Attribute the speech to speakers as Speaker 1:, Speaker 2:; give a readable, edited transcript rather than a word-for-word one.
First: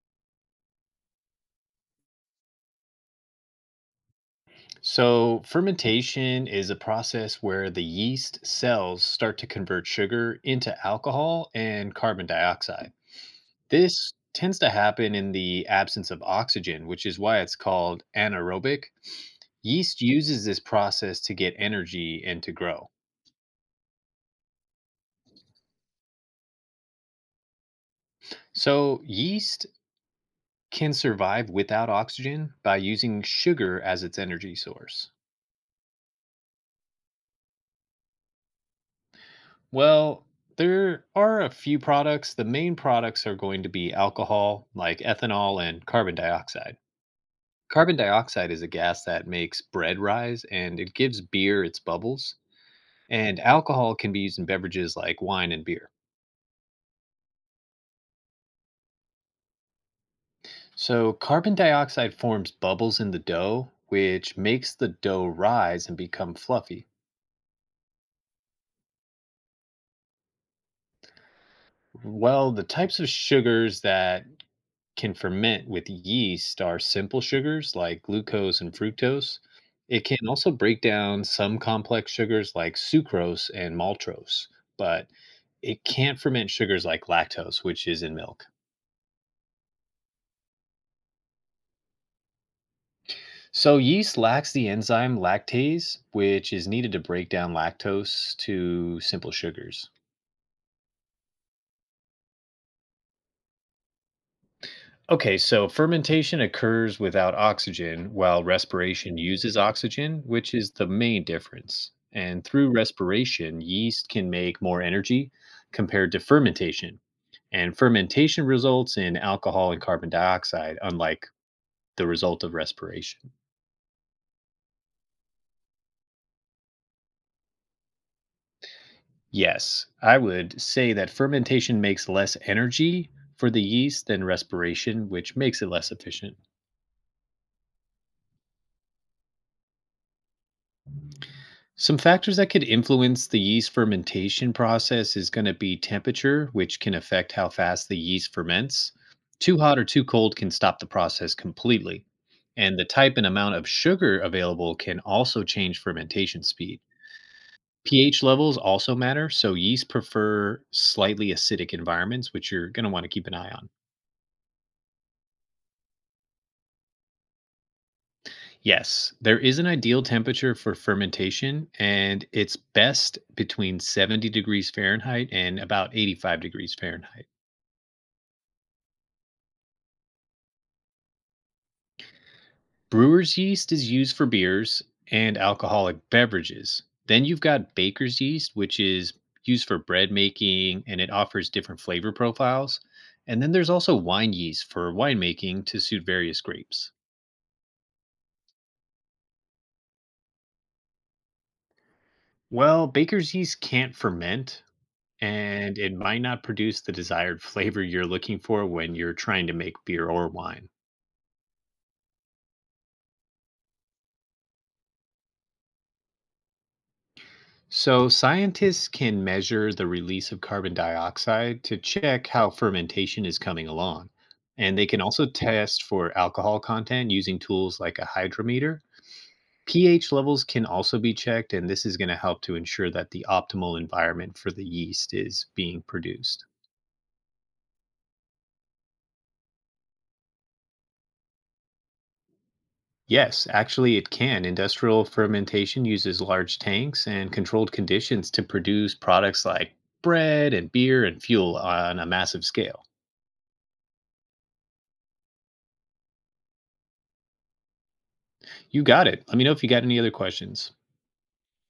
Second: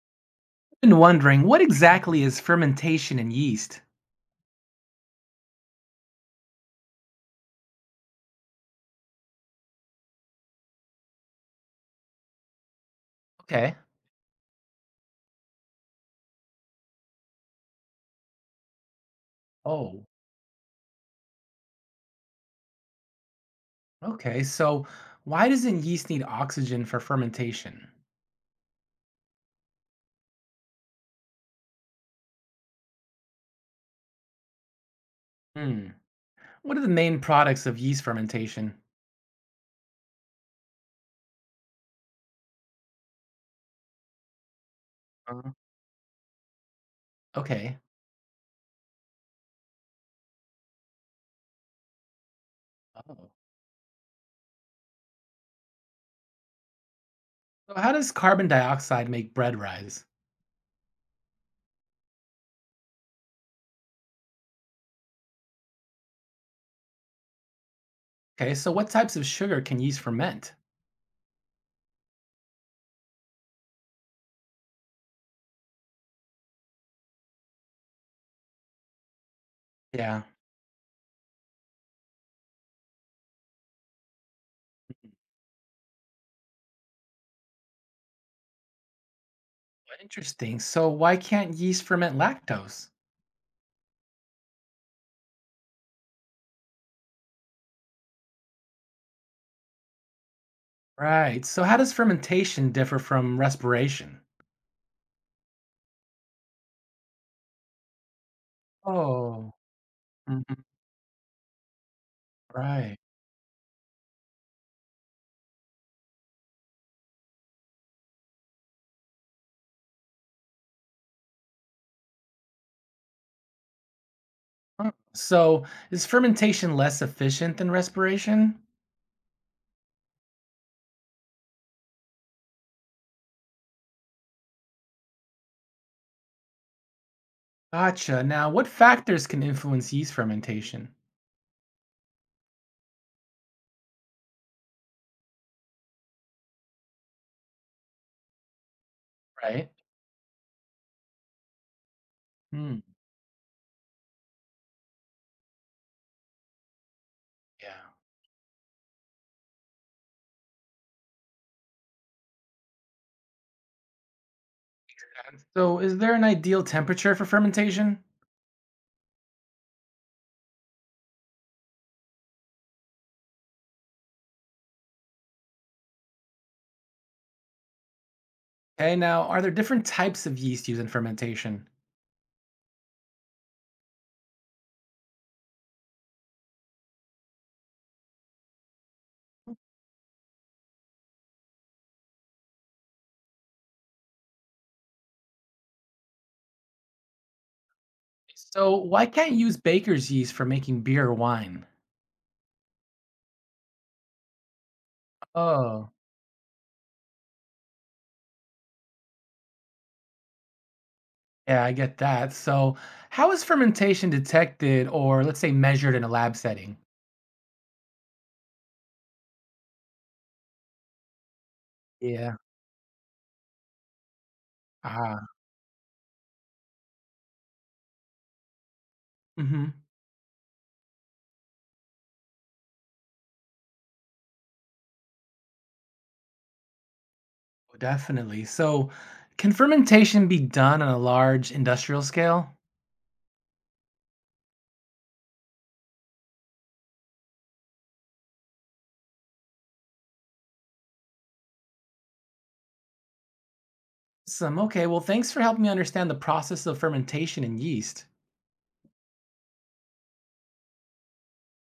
Speaker 1: Been wondering what exactly is fermentation in yeast?
Speaker 2: So, fermentation is a process where the yeast cells start to convert sugar into alcohol and carbon dioxide.
Speaker 1: Okay.
Speaker 2: This tends to happen in the absence of oxygen, which is why it's called anaerobic. Yeast
Speaker 1: Oh,
Speaker 2: uses this process to get energy and to grow.
Speaker 1: okay. So, why doesn't yeast need oxygen for fermentation?
Speaker 2: So, yeast can survive without oxygen by using sugar as its energy source.
Speaker 1: Hmm. What are the main products of yeast fermentation?
Speaker 2: Well, there are a few products. The main products are going to be alcohol, like
Speaker 1: Uh,
Speaker 2: ethanol and carbon dioxide.
Speaker 1: Okay.
Speaker 2: Carbon dioxide is a gas that makes bread rise and it gives beer its bubbles.
Speaker 1: Oh.
Speaker 2: And alcohol can be used in beverages like wine and beer.
Speaker 1: So, how does carbon dioxide make bread rise?
Speaker 2: So, carbon dioxide forms bubbles in the dough, which makes the dough rise and become fluffy.
Speaker 1: Okay. So, what types of sugar can yeast ferment?
Speaker 2: Well, the types of sugars that can ferment with yeast are simple sugars like glucose and fructose. It can
Speaker 1: Yeah.
Speaker 2: also break down some complex sugars like sucrose and maltose, but it can't ferment sugars like lactose, which is in milk.
Speaker 1: Interesting. So, why can't yeast ferment lactose?
Speaker 2: So, yeast lacks the enzyme lactase, which is needed to break down lactose to simple sugars.
Speaker 1: Right. So, how does fermentation differ from respiration?
Speaker 2: Okay, so fermentation occurs without oxygen while respiration
Speaker 1: Oh,
Speaker 2: uses oxygen, which
Speaker 1: mhm,
Speaker 2: is the main difference. And through
Speaker 1: right.
Speaker 2: respiration, yeast can make more energy compared to fermentation. And fermentation results in alcohol and carbon dioxide, unlike the result of respiration.
Speaker 1: Huh. So, is fermentation less efficient than respiration?
Speaker 2: Yes, I would say that fermentation makes less energy for the yeast than respiration, which makes it less efficient.
Speaker 1: Gotcha. Now, what factors can influence yeast fermentation?
Speaker 2: Some factors that could influence the yeast fermentation process is going to be temperature, which can affect how fast the yeast ferments. Too
Speaker 1: Right?
Speaker 2: hot or too cold can stop the process completely. And
Speaker 1: Hmm.
Speaker 2: the type and amount of sugar available can also change fermentation speed.
Speaker 1: Yeah.
Speaker 2: pH levels also matter, so yeast prefer slightly acidic environments, which you're going to want to keep an eye on.
Speaker 1: And so, is there an ideal temperature for fermentation?
Speaker 2: Yes, there is an ideal temperature for fermentation, and it's best between 70 degrees Fahrenheit and about 85 degrees Fahrenheit.
Speaker 1: Okay, now, are there different types of yeast used in fermentation?
Speaker 2: Brewer's yeast is used for beers and alcoholic beverages. Then you've got baker's yeast, which is used for bread making and it offers different flavor profiles. And then there's also wine yeast for winemaking to suit various grapes.
Speaker 1: So, why can't you use baker's yeast for making beer or wine?
Speaker 2: Well, baker's yeast can't ferment, and
Speaker 1: Oh,
Speaker 2: it might not produce the desired flavor you're looking for when you're trying to make beer or wine.
Speaker 1: yeah, I get that. So, how is fermentation detected or, let's say, measured in a lab setting?
Speaker 2: So, scientists can measure the release of carbon dioxide to check
Speaker 1: Yeah.
Speaker 2: how fermentation is coming along. And they can also
Speaker 1: Ah,
Speaker 2: test for alcohol content using tools like a hydrometer.
Speaker 1: hmm.
Speaker 2: pH levels can also be checked, and this is going to help to ensure that the optimal environment for the yeast is being produced.
Speaker 1: Definitely. So, can fermentation be done on a large industrial scale?
Speaker 2: Yes, actually, it can. Industrial fermentation uses large tanks and controlled conditions to produce products like bread and beer and fuel on a massive scale.
Speaker 1: Some. Okay, well, thanks for helping me understand the process of fermentation in yeast.
Speaker 2: You got it. Let me know if you got any other questions.